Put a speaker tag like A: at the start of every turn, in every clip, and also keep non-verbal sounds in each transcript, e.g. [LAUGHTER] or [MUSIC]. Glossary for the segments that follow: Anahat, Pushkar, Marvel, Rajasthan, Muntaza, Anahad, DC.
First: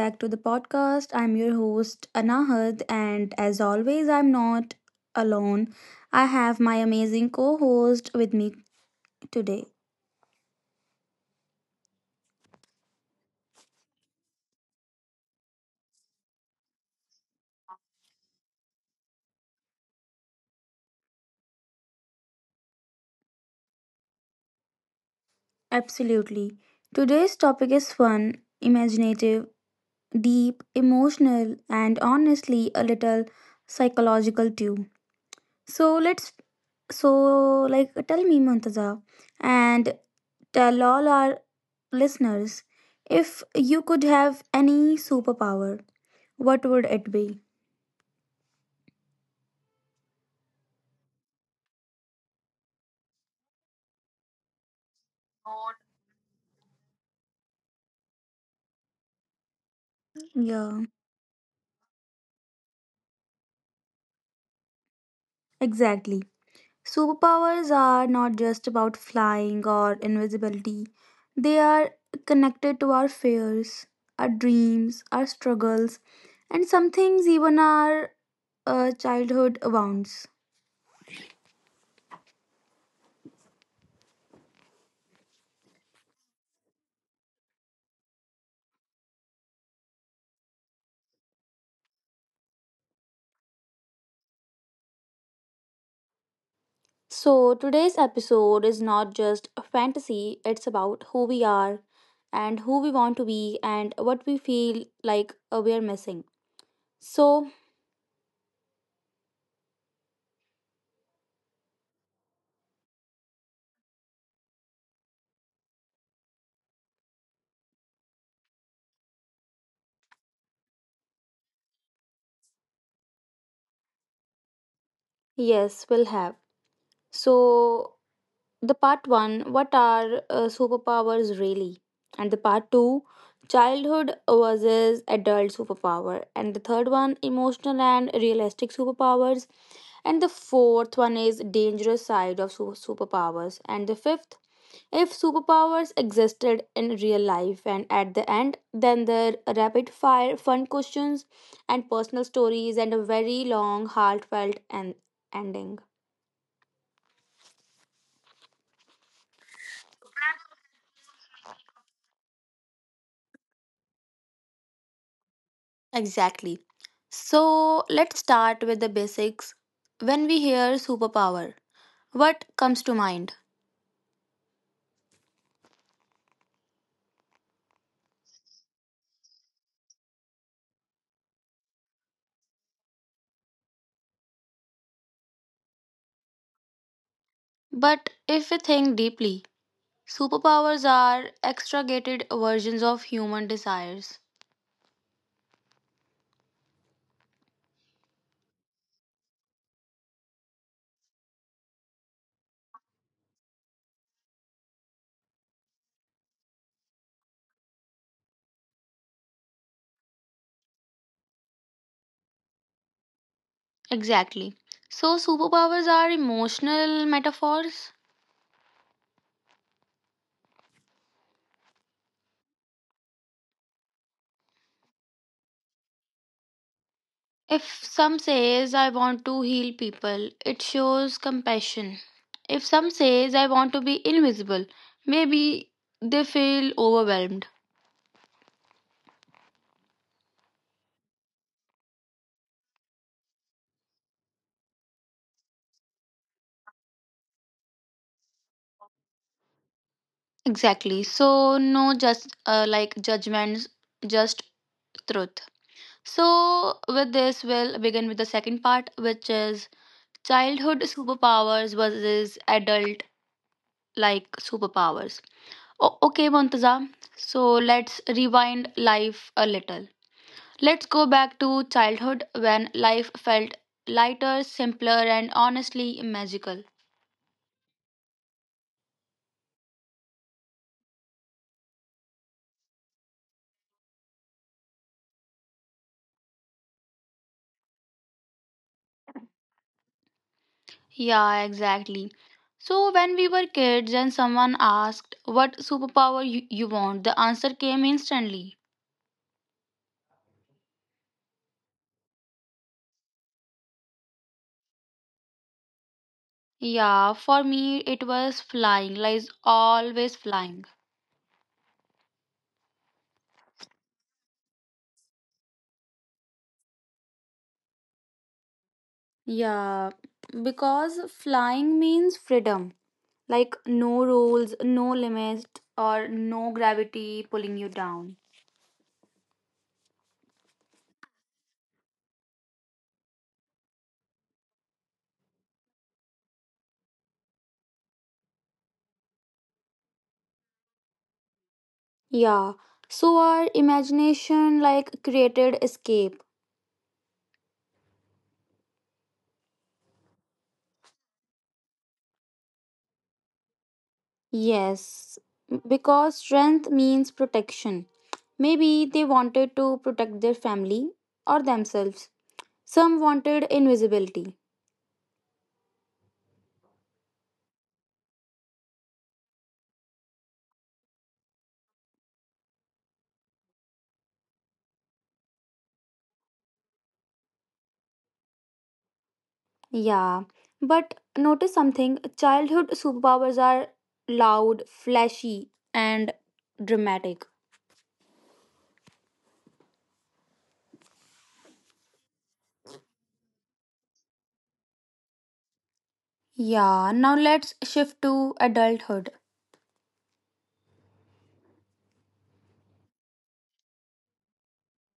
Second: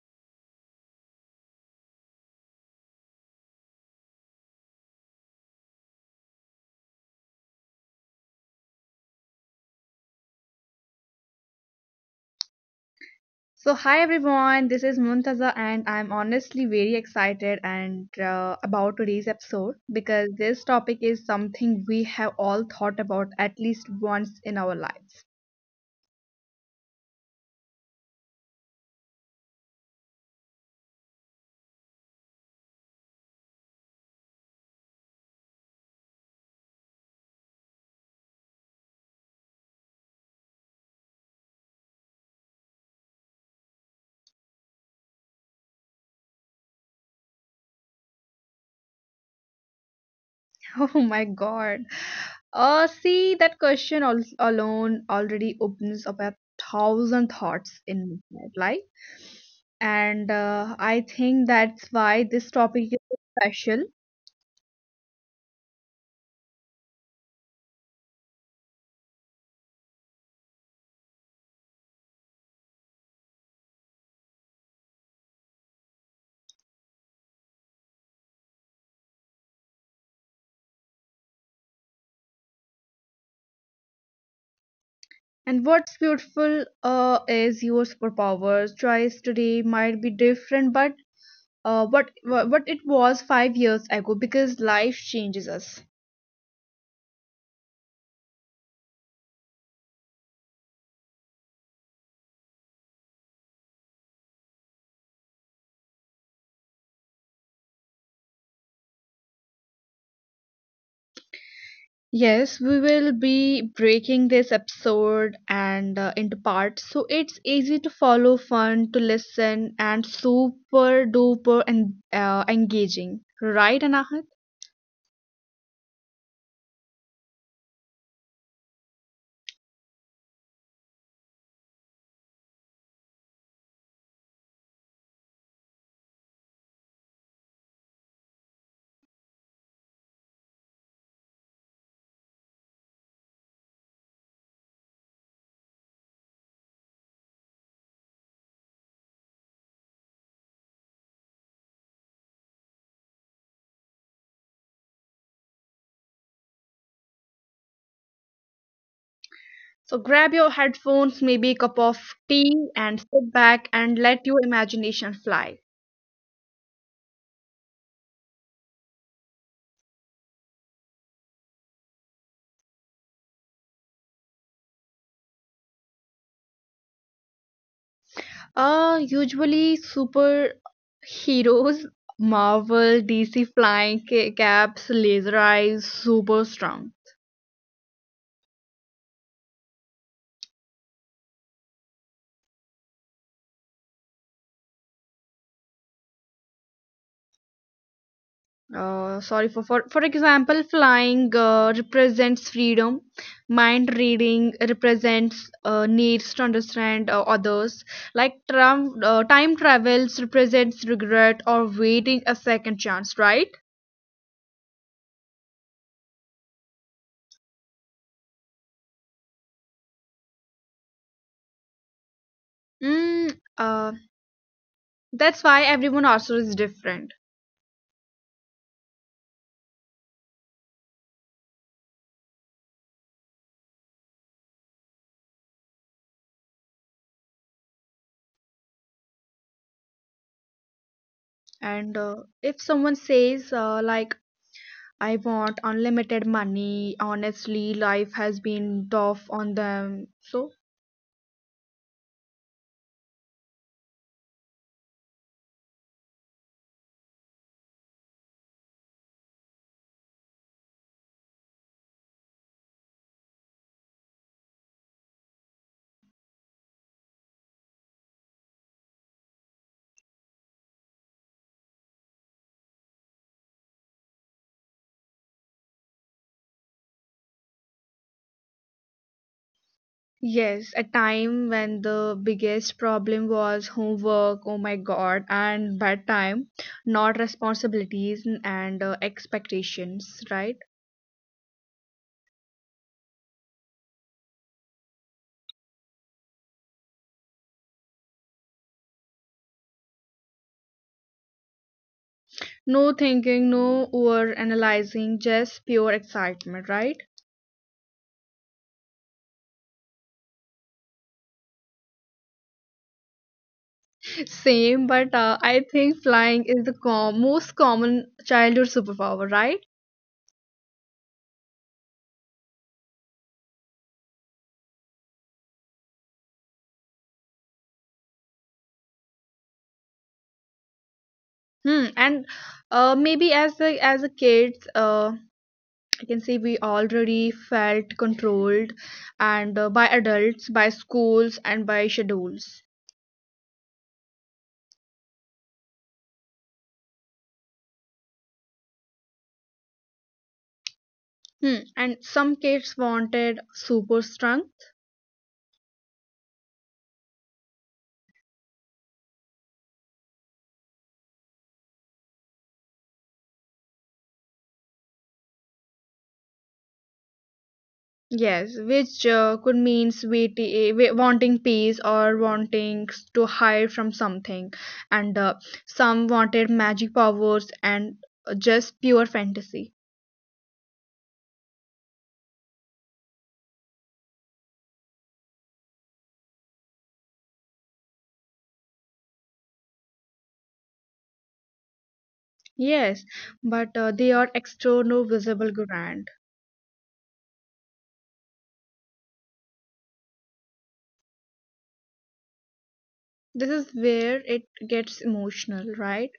A: back to the podcast. I'm your host, Anahad, and as always, I'm not alone. I have my amazing co host with me today.
B: So, hi everyone, this is Muntaza, and I'm honestly very excited and about today's episode because this topic is something we have all thought about at least once in our lives.
A: Absolutely. Today's topic is fun, imaginative, deep, emotional, and honestly, a little psychological too. So, let's so like tell me, Muntaza, and tell all our listeners if you could have any superpower, what would it be?
B: [LAUGHS] Oh my God. See, that question alone already opens up a thousand thoughts in my head, like, and
A: Yeah,
B: I think that's why this topic is so special.
A: exactly. Superpowers are not just about flying or invisibility, they are connected to our fears, our dreams, our struggles, and some things even our childhood wounds.
B: And what's beautiful is your superpowers. Choice today might be different, but what it was 5 years ago because life changes us.
A: So, today's episode is not just a fantasy, it's about who we are and who we want to be and what we feel like we are missing. So,
B: Yes, we will be breaking this episode and into parts so it's easy to follow, fun to listen, and super duper and engaging, right, Anahat?
A: yes, we'll have. So, the part one, what are superpowers really, and the part two, childhood versus adult superpower, and the third one, emotional and realistic superpowers, and the fourth one is dangerous side of superpowers, and the fifth, if superpowers existed in real life, and at the end then the rapid fire fun questions and personal stories and a very long heartfelt and ending.
B: So grab your headphones, maybe a cup of tea, and sit back and let your imagination fly.
A: Exactly. So let's start with the basics. When we hear superpower, what comes to mind?
B: Usually superheroes, Marvel, DC, flying caps, laser eyes, super strong.
A: But if we think deeply, superpowers are extragated versions of human desires.
B: Sorry, for example, flying represents freedom, mind reading represents needs to understand others, like time travels represents regret or waiting a second chance, right?
A: Exactly. So superpowers are emotional metaphors.
B: mm, uh, that's why everyone also is different.
A: If some says I want to heal people, it shows compassion. If some says I want to be invisible, maybe they feel overwhelmed.
B: And if someone says, I want unlimited money, honestly life has been tough on them, so
A: Exactly. So, no just like judgments, just truth. So, with this, we'll begin with the second part, which is childhood superpowers versus adult like superpowers. Okay, Montaza. So, let's rewind life a little. Let's go back to childhood when life felt lighter, simpler, and honestly magical.
B: yes, a time when the biggest problem was homework, oh my god, and bad time, not responsibilities and expectations, right?
A: Yeah, exactly. So, when we were kids and someone asked what superpower you want, the answer came instantly.
B: No thinking, no over analyzing, just pure excitement, right?
A: Yeah, for me it was flying, like always flying.
B: Same, but I think flying is the most common childhood superpower, right?
A: Yeah, because flying means freedom, like no rules, no limits, or no gravity pulling you down.
B: Hmm, and maybe as a kids, you can say we already felt controlled and by adults, by schools, and by schedules.
A: Yeah, so our imagination like created escape.
B: Hmm. And some kids wanted super strength,
A: Yes, because strength means protection. Maybe they wanted to protect their family or themselves. Some wanted invisibility.
B: yes, which could mean wanting peace or wanting to hide from something. And some wanted magic powers, and just pure fantasy.
A: Yeah, but notice something, childhood superpowers are loud, flashy, and dramatic.
B: Yes, but they are external, visible, grand.
A: Yeah, now let's shift to adulthood.
B: This is where it gets emotional, right?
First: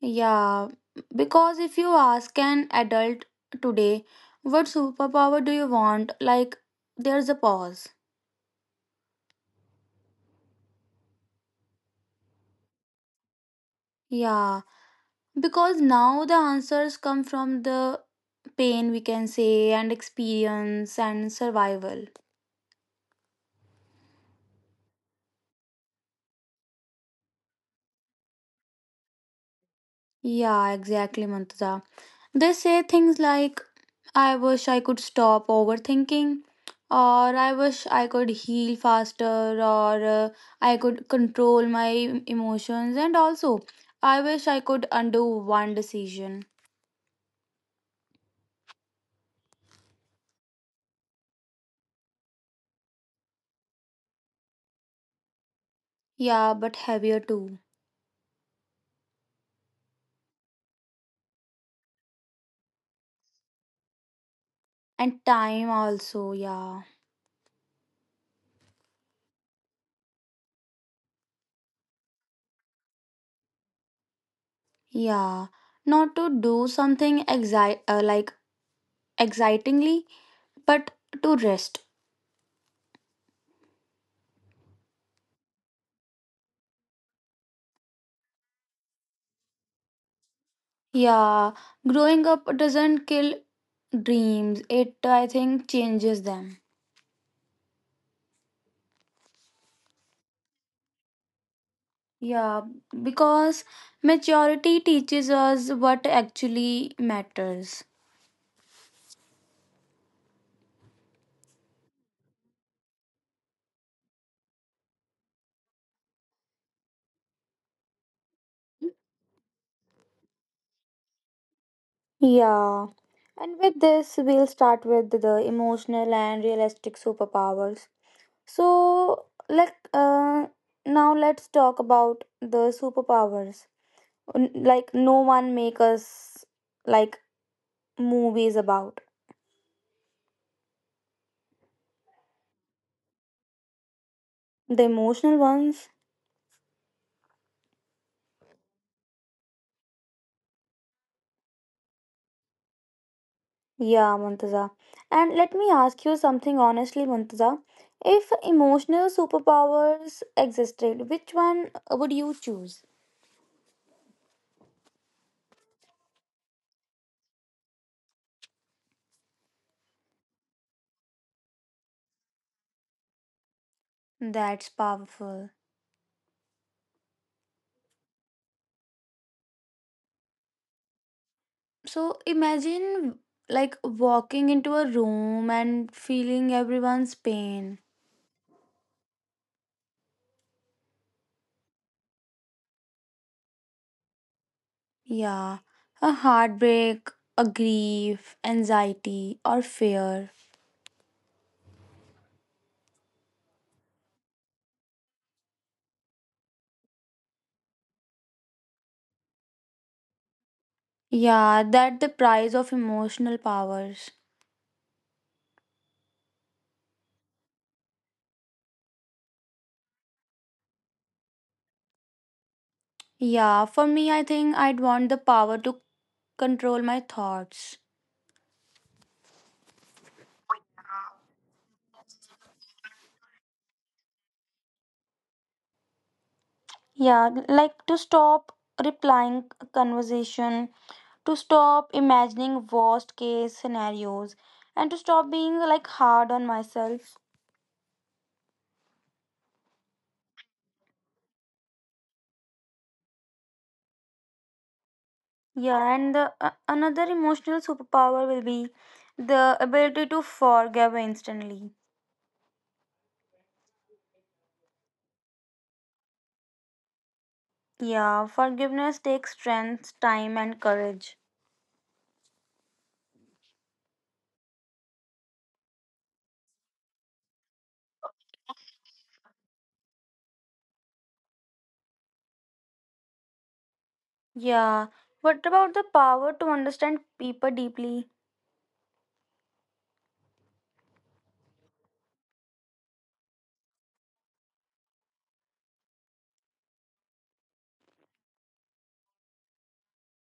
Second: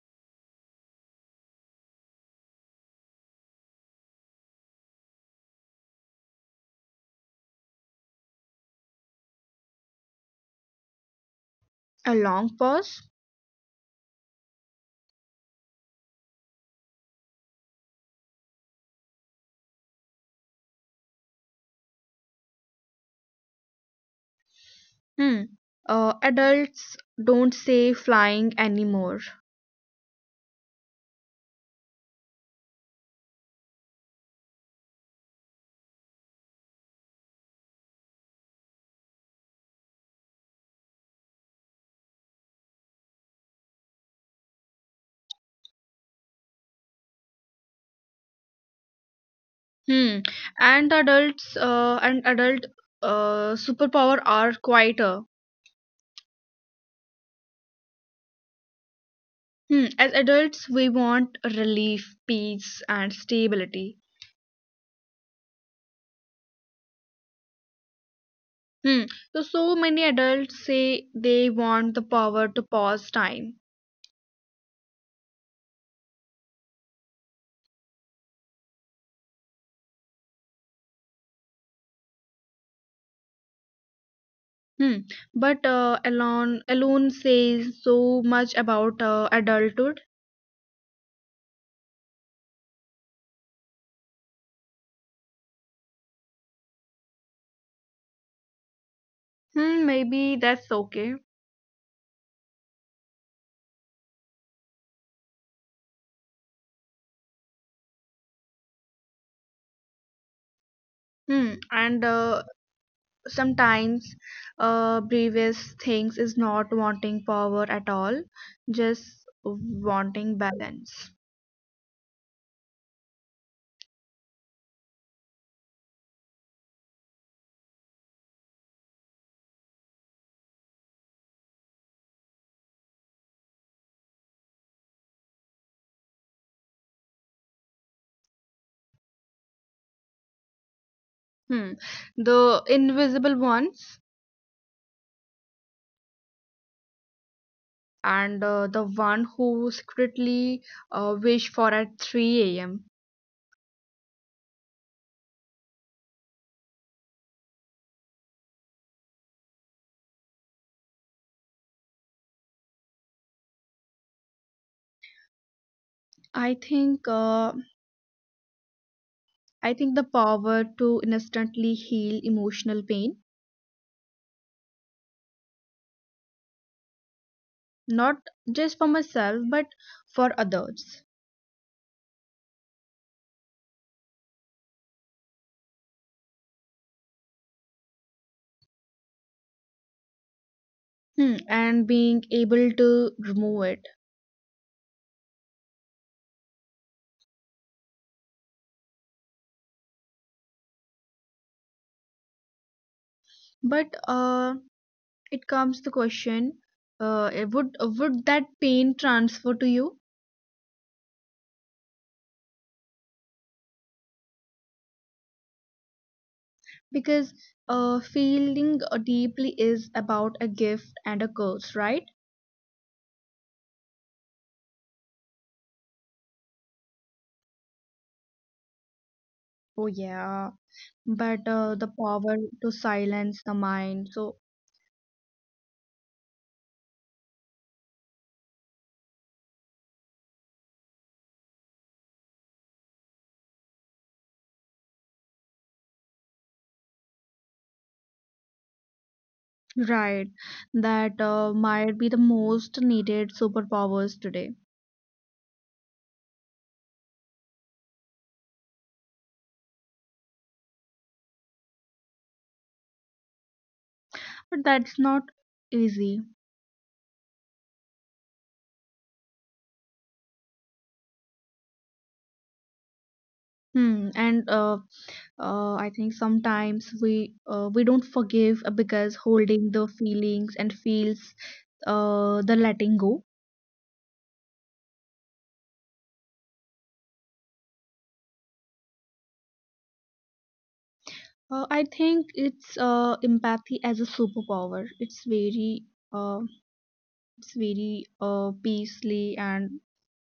A: Yeah, because if you ask an adult today, what superpower do you want? Like, there's a pause.
B: A long pause.
A: Yeah. Because now the answers come from the pain, we can say, and experience and survival.
B: Hmm. Adults don't say flying anymore.
A: Yeah, exactly, Mantaza. They say things like, I wish I could stop overthinking, or I wish I could heal faster, or I could control my emotions, and also, I wish I could undo one decision.
B: Hmm. And adult superpower are quieter.
A: Yeah, but heavier too.
B: Hmm. As adults, we want relief, peace, and stability.
A: And time also, yeah.
B: Hmm. So so many adults say they want the power to pause time.
A: Yeah. Not to do something like excitingly, but to rest.
B: Hmm. But alone alone says so much about adulthood.
A: Yeah, growing up doesn't kill dreams, it I think changes them.
B: Hmm. Maybe that's okay.
A: Yeah, because maturity teaches us what actually matters.
B: Hmm. And sometimes bravest things is not wanting power at all, just wanting balance.
A: Yeah. And with this, we'll start with the emotional and realistic superpowers. So, like, now let's talk about the superpowers. Like, no one make us like movies about.
B: Hmm. The invisible ones,
A: The emotional ones?
B: and the one who secretly wish for at 3 a.m.
A: Yeah, Muntaza. And let me ask you something honestly, Muntaza. If emotional superpowers existed, which one would you choose?
B: i think uh, I think the power to instantly heal emotional pain,
A: That's powerful.
B: not just for myself but for others.
A: So imagine like walking into a room and feeling everyone's pain.
B: Hmm. And being able to remove it.
A: Yeah, a heartbreak, a grief, anxiety, or fear.
B: But it comes the question, would that pain transfer to you?
A: Yeah, that the price of emotional powers.
B: Because feeling deeply is about a gift and a curse, right?
A: Yeah, for me, I think I'd want the power to control my thoughts.
B: Oh, yeah. But the power to silence the mind, so
A: Yeah, like to stop replying conversation, to stop imagining worst case scenarios, and to stop being like hard on myself.
B: right, that might be the most needed superpowers today.
A: Yeah, and the, another emotional superpower will be the ability to forgive instantly.
B: But that's not easy.
A: Yeah, forgiveness takes strength, time, and courage.
B: Hmm and uh, uh, i think sometimes we don't forgive because holding the feelings and feels the letting go.
A: Yeah, what about the power to understand people deeply?
B: I think it's empathy as a superpower. Uh, it's very peacefully and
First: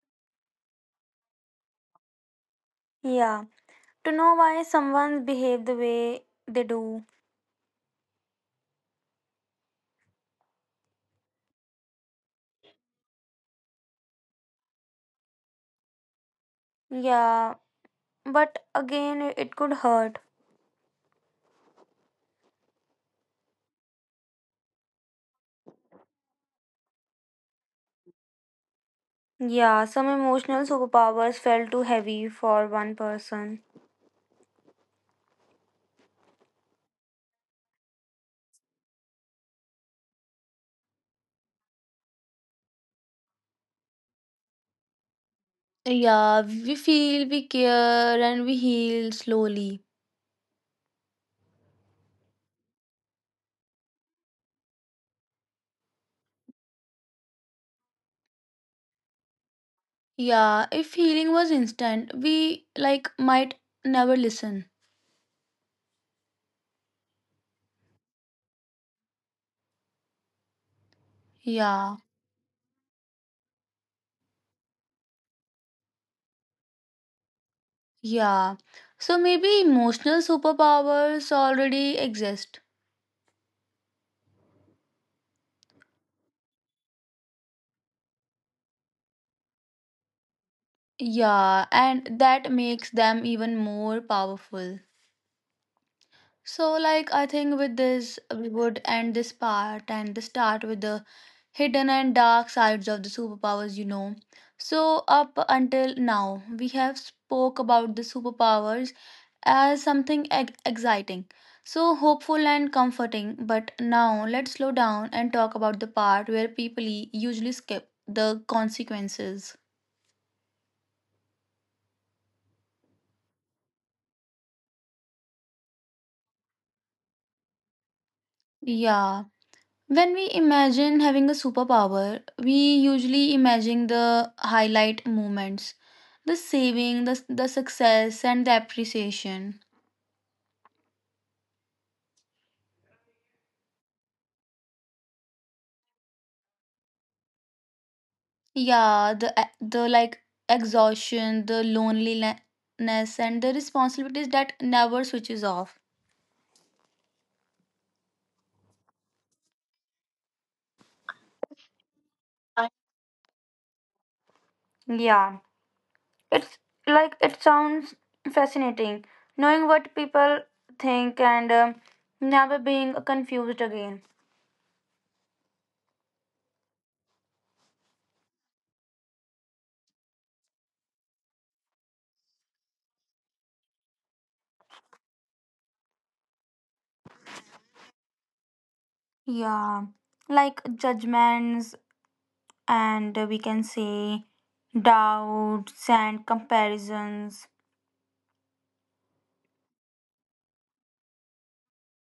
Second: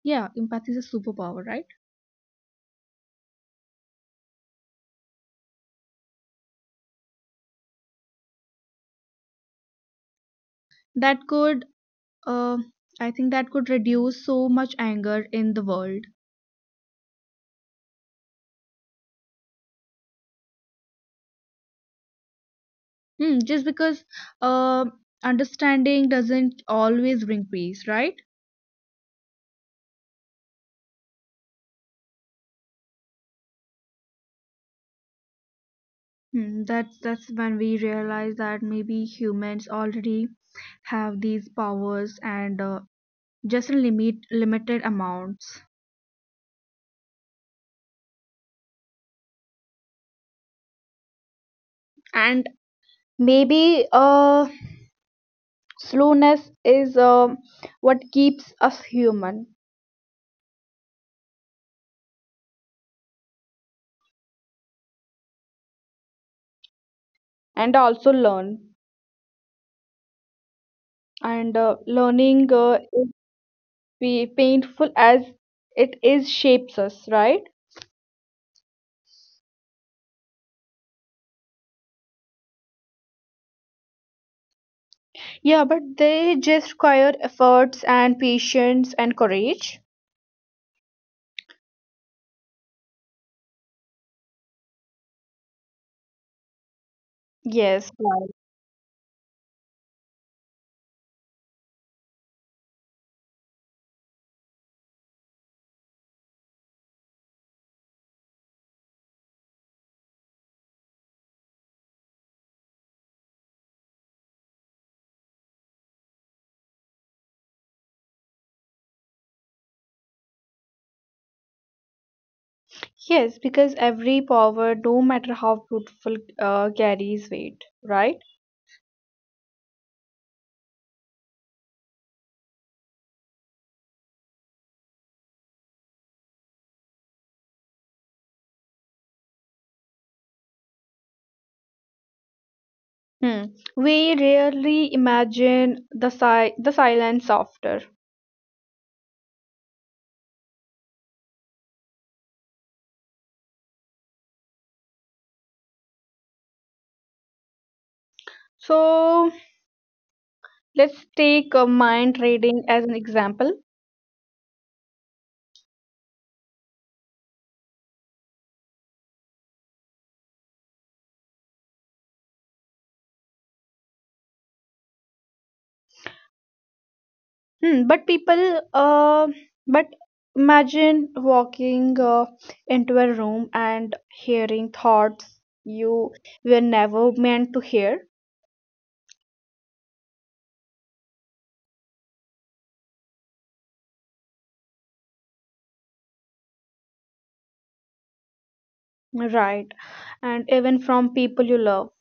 B: yeah, empathy is a superpower, right?
A: Yeah. To know why someone behave the way they do.
B: That could, uh, I think that could reduce so much anger in the world.
A: Yeah, but again it could hurt.
B: Hmm, just because uh, understanding doesn't always bring peace, right?
A: Yeah, some emotional superpowers felt too heavy for one person.
B: Hmm, that's when we realize that maybe humans already have these powers, and just in limited amounts.
A: Yeah, we feel, we care, and we heal slowly.
B: And maybe slowness is what keeps us human.
A: Yeah, if healing was instant, we like might never listen.
B: And also learn, and
A: Yeah,
B: learning be painful as it is, shapes us right.
A: yeah. So maybe emotional superpowers already exist.
B: Yeah, but they just require efforts and patience and courage.
A: Yeah, and that makes them even more powerful. So, like, I think with this,
B: Yes,
A: we
B: right.
A: would end this part and the start with the hidden and dark sides of the superpowers, you know. So, up until now, we have spoke about the superpowers as something exciting, so hopeful and comforting. But now, let's slow down and talk about the part where people usually skip the consequences.
B: Yes, because every power, no matter how beautiful, carries weight, right?
A: Yeah. When we imagine having a superpower, we usually imagine the highlight moments, the saving, the success and the appreciation.
B: Hmm. We rarely imagine the the silence after.
A: Yeah, the like exhaustion, the loneliness and the responsibilities that never switches off.
B: So let's take mind reading as an example.
A: Yeah, it's like it sounds fascinating knowing what people think and never being confused again.
B: Hmm. But imagine walking into a room and hearing thoughts you were never meant to hear,
A: Yeah, like judgments and we can say doubts and comparisons.
B: right? And even from people you love.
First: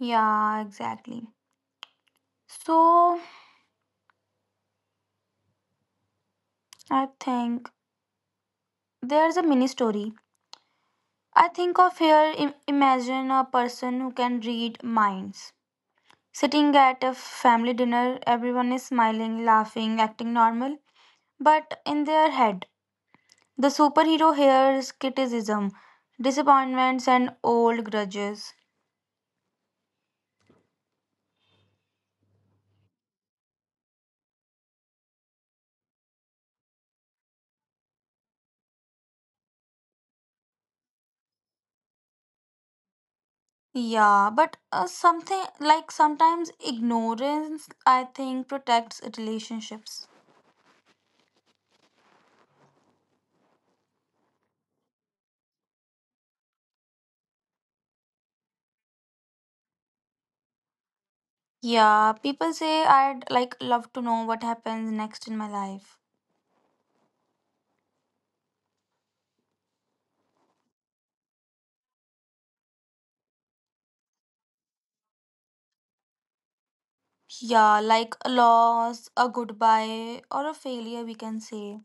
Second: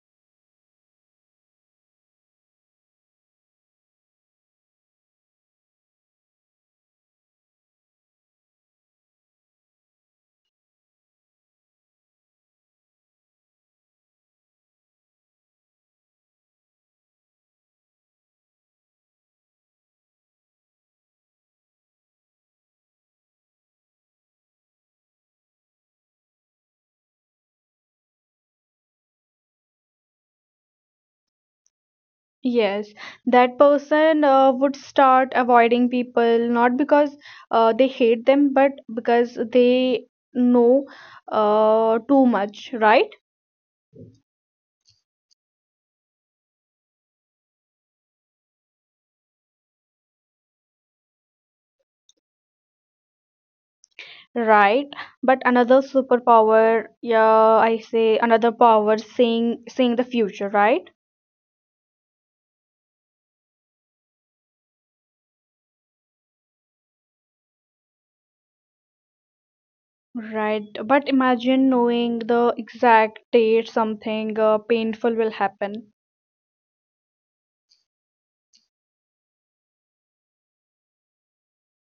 A: Yeah, exactly. So I think there's a mini story. I think of here imagine a person who can read minds. Sitting at a family dinner, everyone is smiling, laughing, acting normal, but in their head, the superhero hears criticism, disappointments, and old grudges.
B: Yes, that person would start avoiding people, not because they hate them, but because they know too much, right?
A: Yeah, but something like sometimes ignorance, I think, protects relationships.
B: Right. But another superpower, yeah, I say another power, seeing the future, right?
A: Yeah, people say I'd like love to know what happens next in my life.
B: Right. But imagine knowing the exact date something painful will happen.
A: Yeah, like a loss, a goodbye, or a failure, we can say.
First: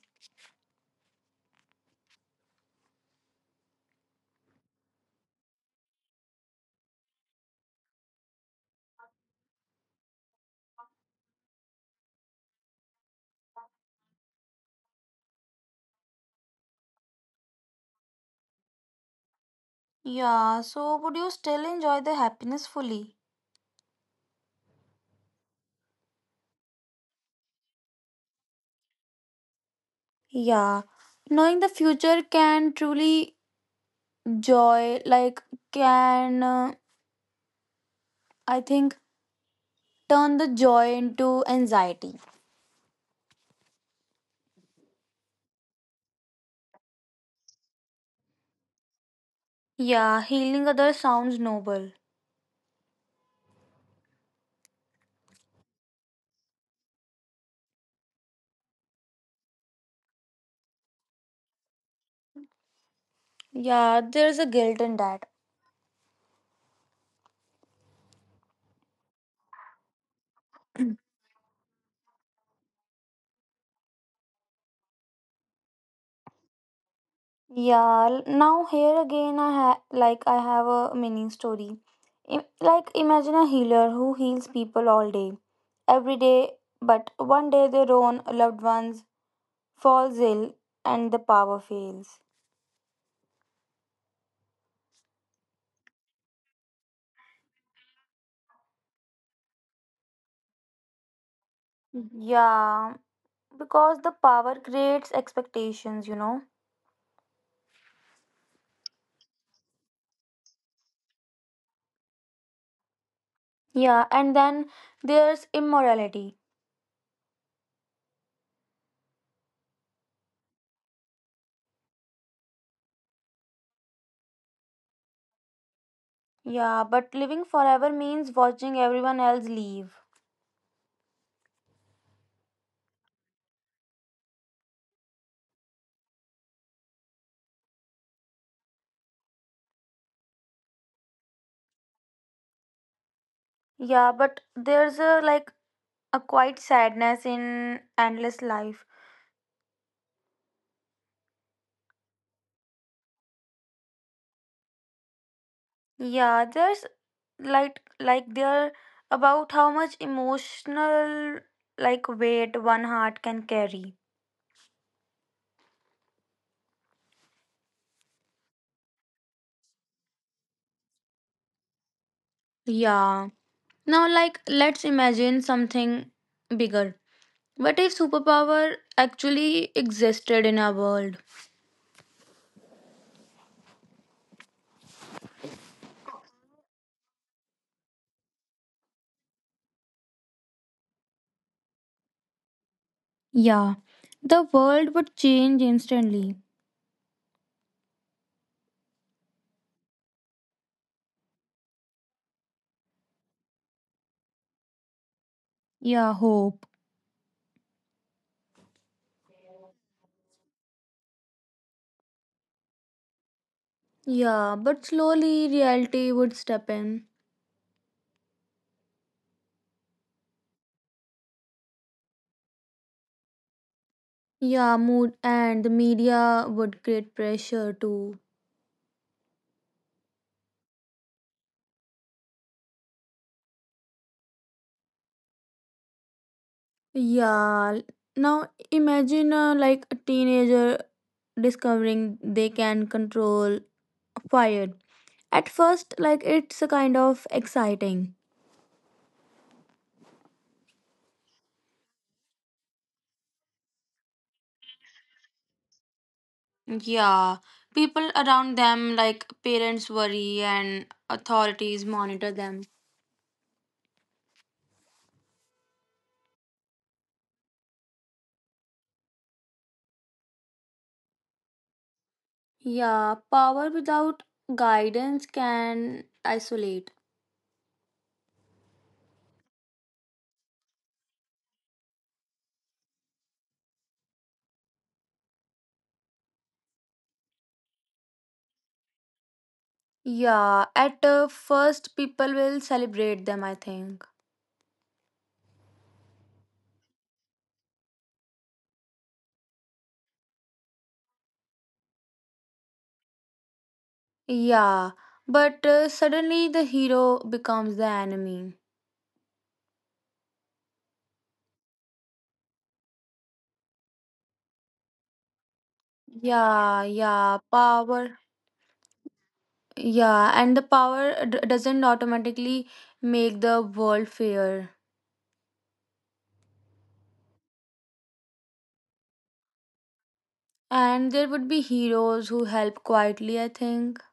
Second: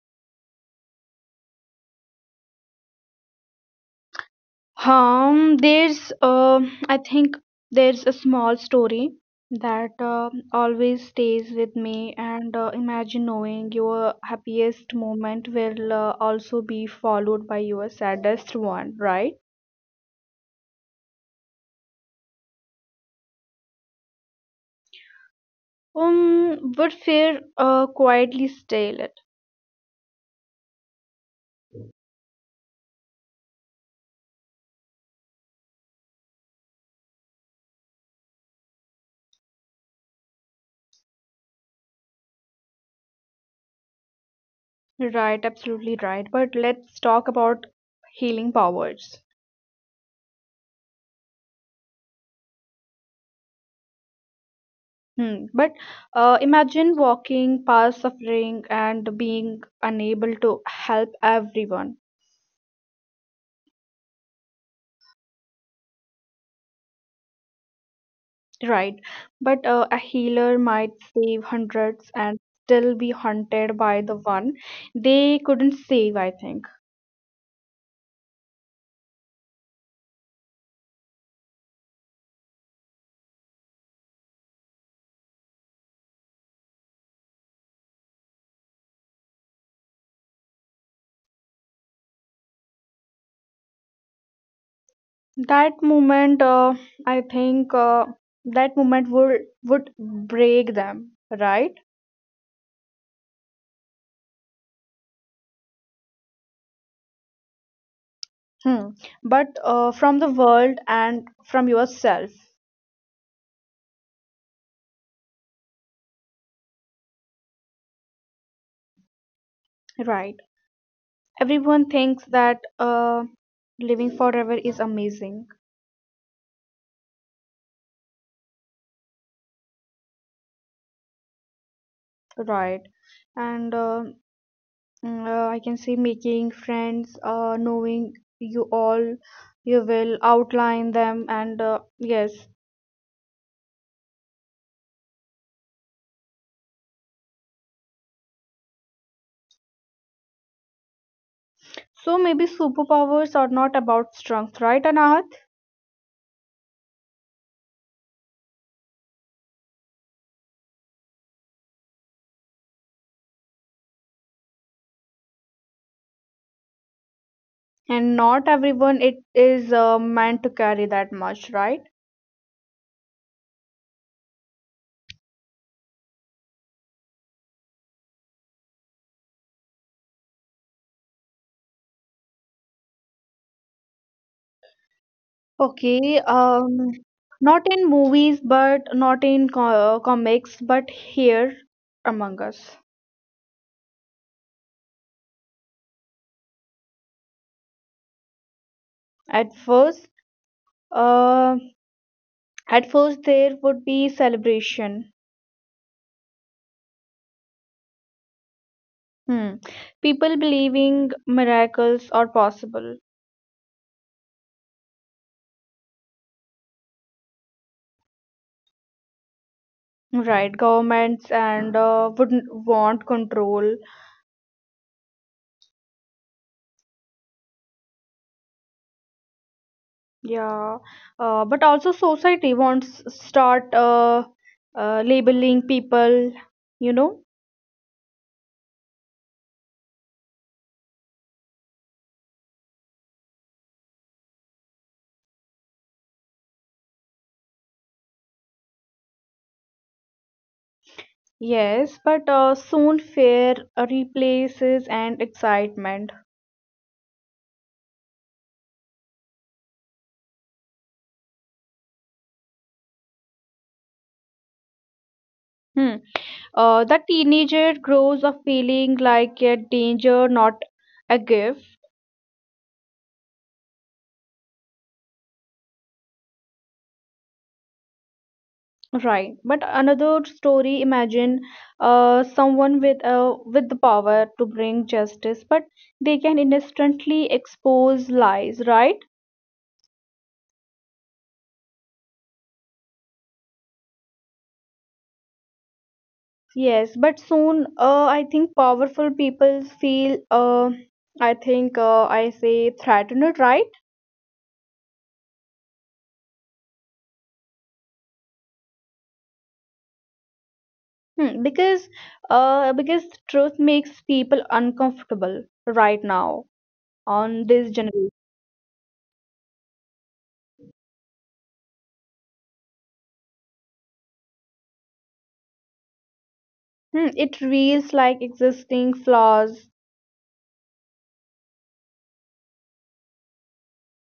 B: There's I think there's a small story that always stays with me, and imagine knowing your happiest moment will also be followed by your saddest one, right?
A: Yeah, so would you still enjoy the happiness fully?
B: But fear quietly stale it.
A: Yeah, knowing the future can truly joy, like, can I think turn the joy into anxiety.
B: Right, absolutely right. But let's talk about healing powers.
A: Yeah, healing others sounds noble.
B: Hmm. But imagine walking past suffering and being unable to help everyone.
A: Yeah, there's a guilt in that.
B: Right, but a healer might save hundreds and still be haunted by the one they couldn't save, I think.
A: Yeah, now here again, I like I have a mini story. Like imagine a healer who heals people all day, every day, but one day their own loved ones falls ill and the power fails.
B: That moment, uh, I think uh, that moment would break them, right?
A: Yeah, because the power creates expectations, you know.
B: Hmm. But from the world and from yourself,
A: Yeah, and then there's immorality.
B: right? Everyone thinks that living forever is amazing,
A: Yeah, but living forever means watching everyone else leave.
B: right? And uh, I can say, making friends, knowing you all, you will outline them, and yes.
A: Yeah, but there's a like a quiet sadness in endless life.
B: So maybe superpowers are not about strength, right, Anahat?
A: Yeah, there's like there about how much emotional like weight one heart can carry.
B: And not everyone it is meant to carry that much, right?
A: Yeah. Now like let's imagine something bigger. What if superpower actually existed in our world?
B: Okay. Not in movies, but not in comics, but here among us.
A: Yeah. The world would change instantly.
B: At first, uh, there would be celebration.
A: Yeah, hope.
B: Hmm. People believing miracles are possible,
A: Yeah, but slowly reality would step in.
B: right? Governments and wouldn't want control,
A: Yeah, mood and the media would create pressure too.
B: yeah. But also society wants start labeling people, you know.
A: Yeah. Now imagine like a teenager discovering they can control fire. At first, like it's a kind of exciting.
B: Yes, but soon fear replaces and excitement.
A: Yeah, people around them, like parents, worry and authorities monitor them.
B: Hmm. The teenager grows up feeling like a danger, not a gift.
A: Yeah, power without guidance can isolate.
B: Right, but another story. Imagine someone with the power to bring justice, but they can instantly expose lies, right?
A: Yeah, at first people will celebrate them, I think.
B: Yes, but soon, I think powerful people feel, I say threatened, right?
A: Yeah, but suddenly the hero becomes the enemy.
B: Hmm, because uh, because truth makes people uncomfortable right now
A: Yeah,
B: on
A: yeah,
B: this generation.
A: power. Yeah, and the power doesn't automatically make the world fair.
B: Hmm, it feels like existing flaws,
A: And there would be heroes who help quietly, I think.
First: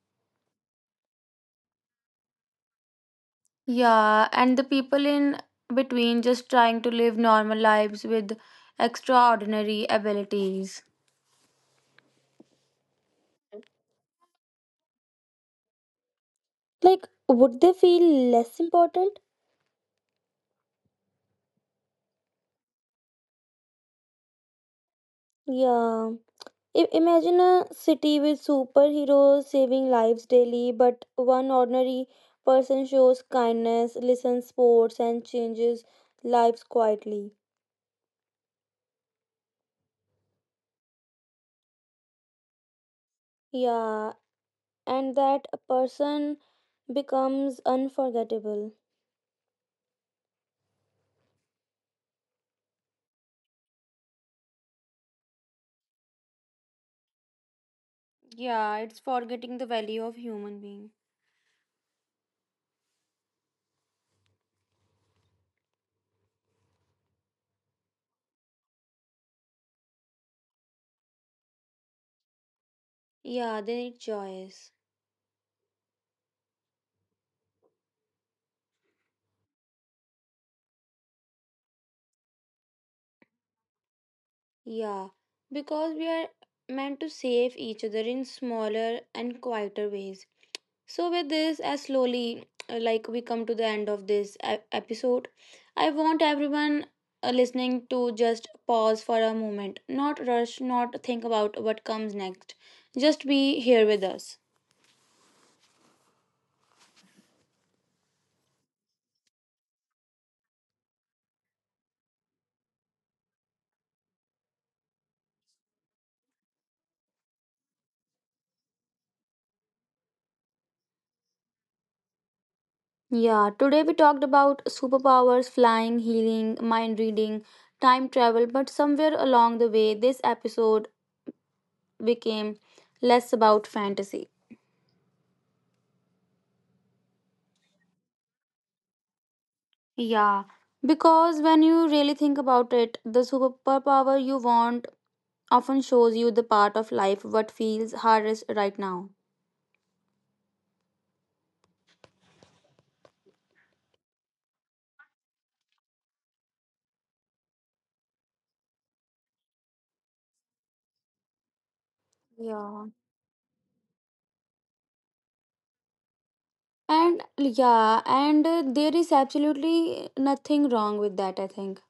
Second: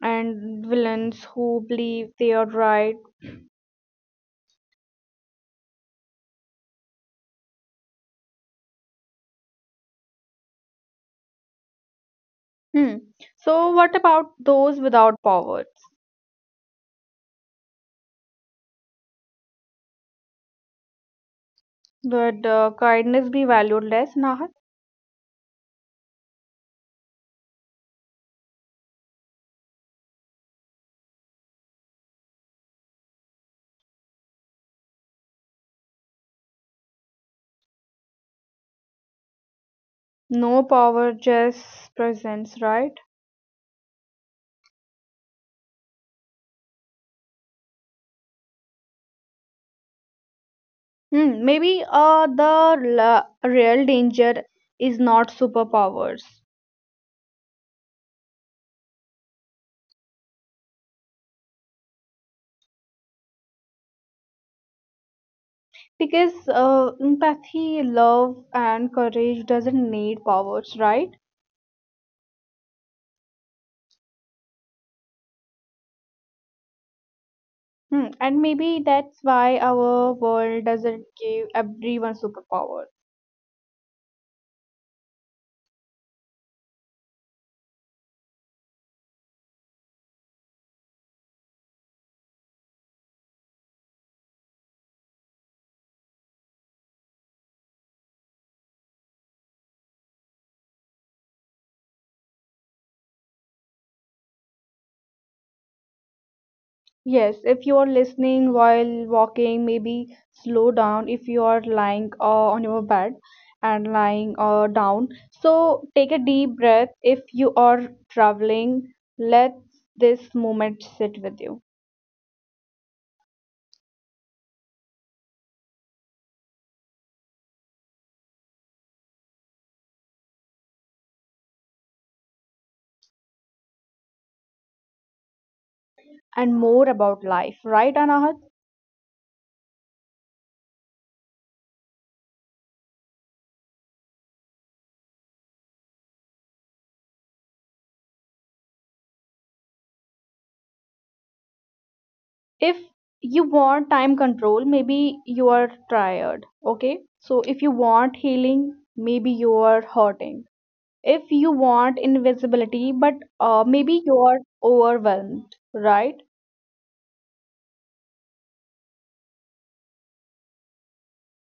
B: and villains who believe they are right.
A: Yeah, and the people in between just trying to live normal lives with extraordinary abilities.
B: Hmm. So, what about those without power?
A: Like, would they feel less important?
B: Would kindness be valued less, Nahat?
A: Yeah. Imagine a city with superheroes saving lives daily, but one ordinary person shows kindness, listens sports, and changes lives quietly.
B: No power, just presence, right?
A: Yeah, and that person becomes unforgettable.
B: Hmm. Maybe real danger is not superpowers,
A: Yeah, it's forgetting the value of human being.
B: because empathy, love, and courage doesn't need powers, right?
A: Yeah, they need choice.
B: Hmm. And maybe that's why our world doesn't give everyone superpowers.
A: Yeah, because we are meant to save each other in smaller and quieter ways. So, with this, as slowly like we come to the end of this episode, I want everyone listening to just pause for a moment, not rush, not think about what comes next. Just be here with us.
B: Yes, if you are listening while walking, maybe slow down. If you are lying on your bed and lying down. So take a deep breath if you are traveling. Let this moment sit with you
A: Yeah, today we talked about superpowers, flying, healing, mind reading, time travel, but somewhere along the way, this episode became less about fantasy.
B: and more about life, right, Anahat?
A: Yeah, because when you really think about it, the superpower you want often shows you the part of life what feels hardest right now.
B: If you want time control, maybe you are tired, okay? So if you want healing, maybe you are hurting. If you want
A: Yeah.
B: invisibility, but maybe you're overwhelmed, right?
A: And yeah, and there is absolutely nothing wrong with that, I think.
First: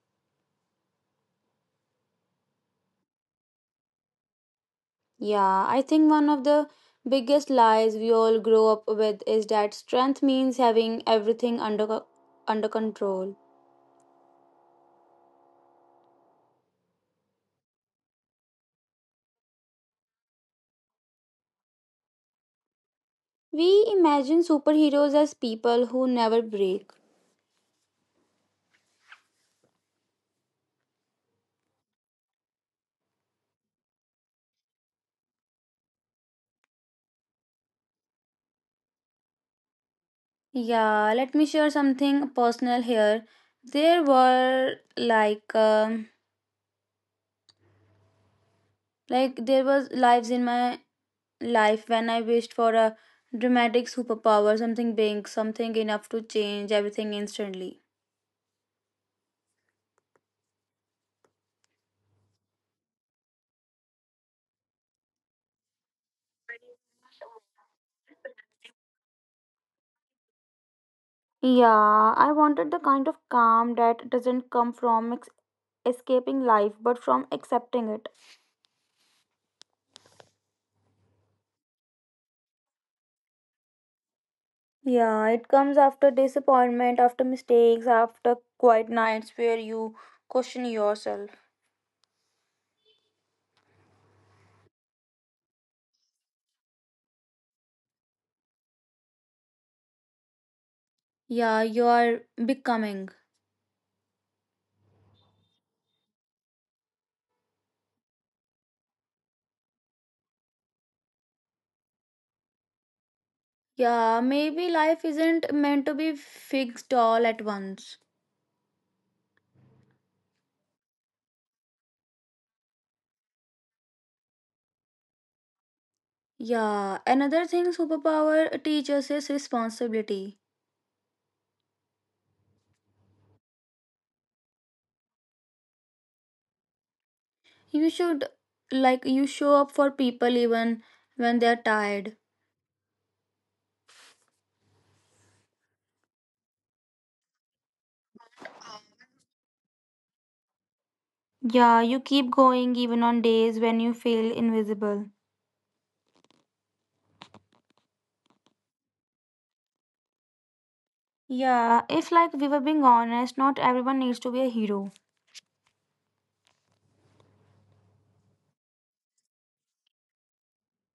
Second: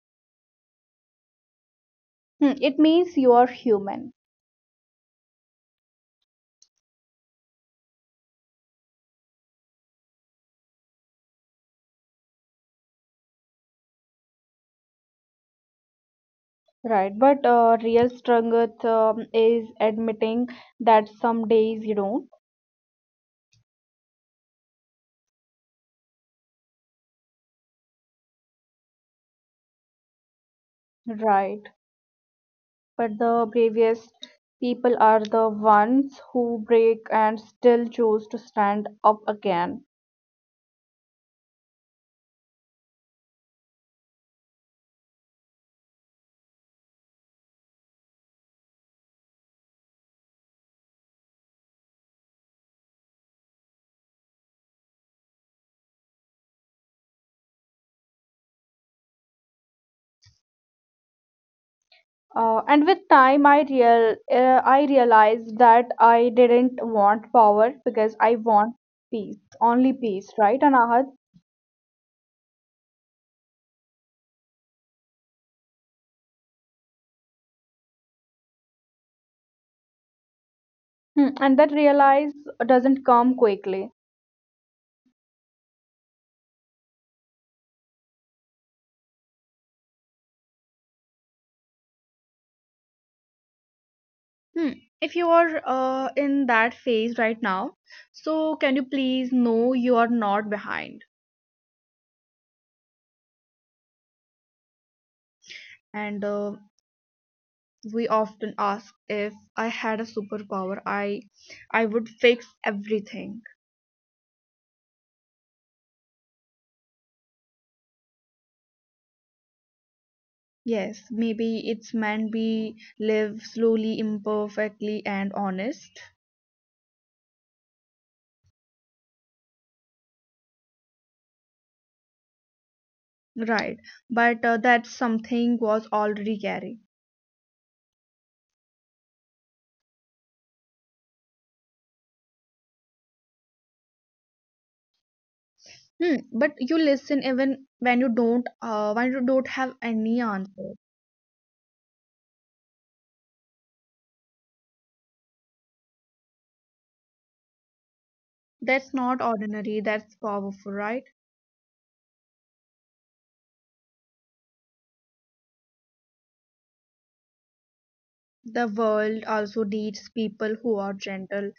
B: Hmm, it means you're human,
A: Yeah, I think one of the biggest lies we all grow up with is that strength means having everything under under control.
B: right? But real strength, is admitting that some days you don't.
A: We imagine superheroes as people who never break.
B: Right, but the bravest people are the ones who break and still choose to stand up again.
A: Yeah, let me share something personal here. There were like there was lives in my life when I wished for a dramatic superpower, something big, something enough to change everything instantly.
B: And with time I realized that I didn't want power because I want peace, only peace, right, Anahat?
A: Yeah, I wanted the kind of calm that doesn't come from escaping life but from accepting it.
B: Hmm, and that realize doesn't come quickly.
A: Yeah, it comes after disappointment, after mistakes, after quiet nights where you question yourself.
B: Hmm. If you are in that phase right now, so can you please know you are not behind?
A: Yeah, you are becoming.
B: And we often ask, if I had a superpower, I would fix everything.
A: Yeah, maybe life isn't meant to be fixed all at once.
B: Yes, maybe it's meant be live slowly, imperfectly, and honest.
A: Yeah, another thing superpower teaches is responsibility.
B: Right, but that something was already carrying.
A: You should like you show up for people even when they're tired.
B: Hmm, but you listen even when you don't have any answer.
A: Yeah, you keep going even on days when you feel invisible.
B: That's not ordinary, that's powerful, right?
A: Yeah, if like we were being honest, not everyone needs to be a hero.
B: The world also needs people who are gentle.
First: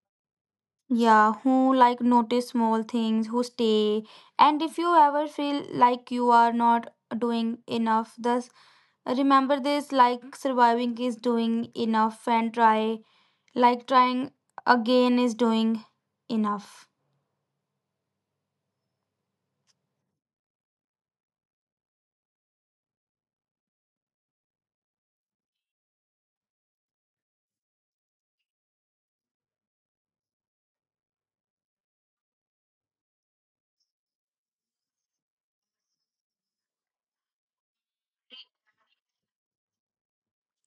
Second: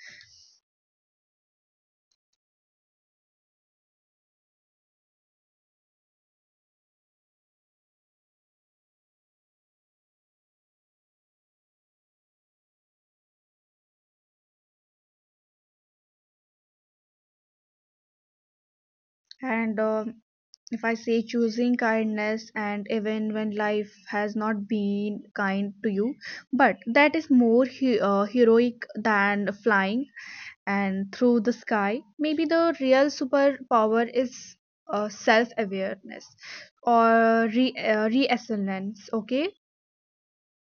A: Yeah, who like notice small things, who stay. And if you ever feel like you are not doing enough, thus remember this like surviving is doing enough and try. Like trying again is doing enough.
B: And if I say, choosing kindness and even when life has not been kind to you, but that is more heroic than flying and through the sky. Maybe the real superpower is self awareness or reassonance, okay?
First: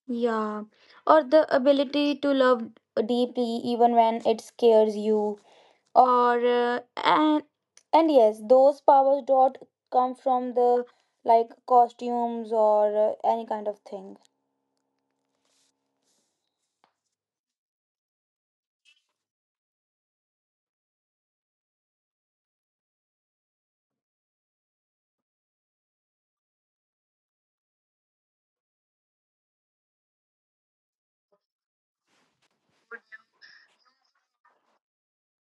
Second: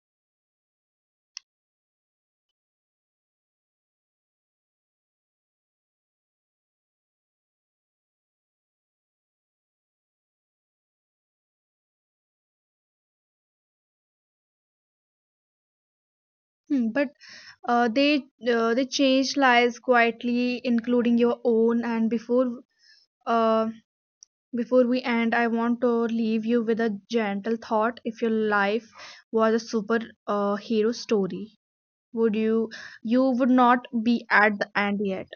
A: Yeah, or the ability to love deeply even when it scares you. Or and yes, those powers don't come from the like costumes or any kind of thing.
B: Hmm, but they change lives quietly, including your own. And before uh, before we end, I want to leave you with a gentle thought. If your life was a super hero story, would you you would not be at the end yet?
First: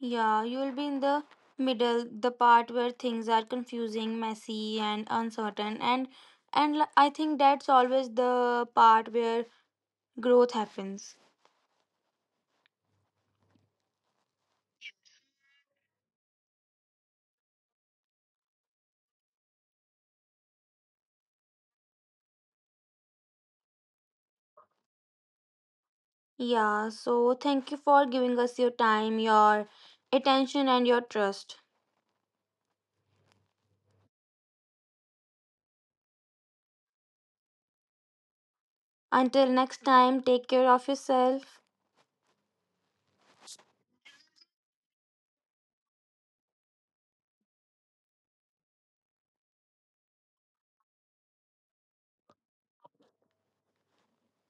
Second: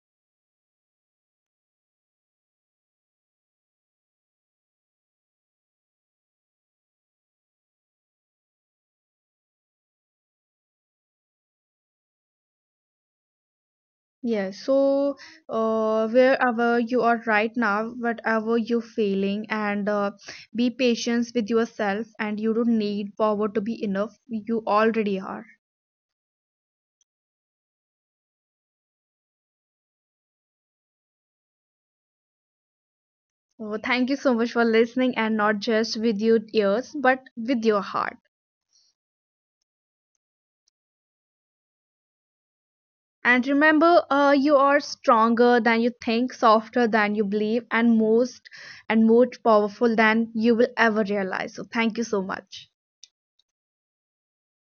A: Yeah, you will be in the middle, the part where things are confusing, messy, and uncertain, and I think that's always the part where growth happens.
B: Yeah, so wherever you are right now, whatever you're feeling, and be patient with yourself, and you don't need power to be enough. You already are.
A: Yeah, so thank you for giving us your time, your attention, and your trust.
B: So, thank you so much for listening, and not just with your ears, but with your heart.
A: Until next time, take care of yourself.
B: And remember, you are stronger than you think, softer than you believe, and most and more powerful than you will ever realize. So, thank you so much.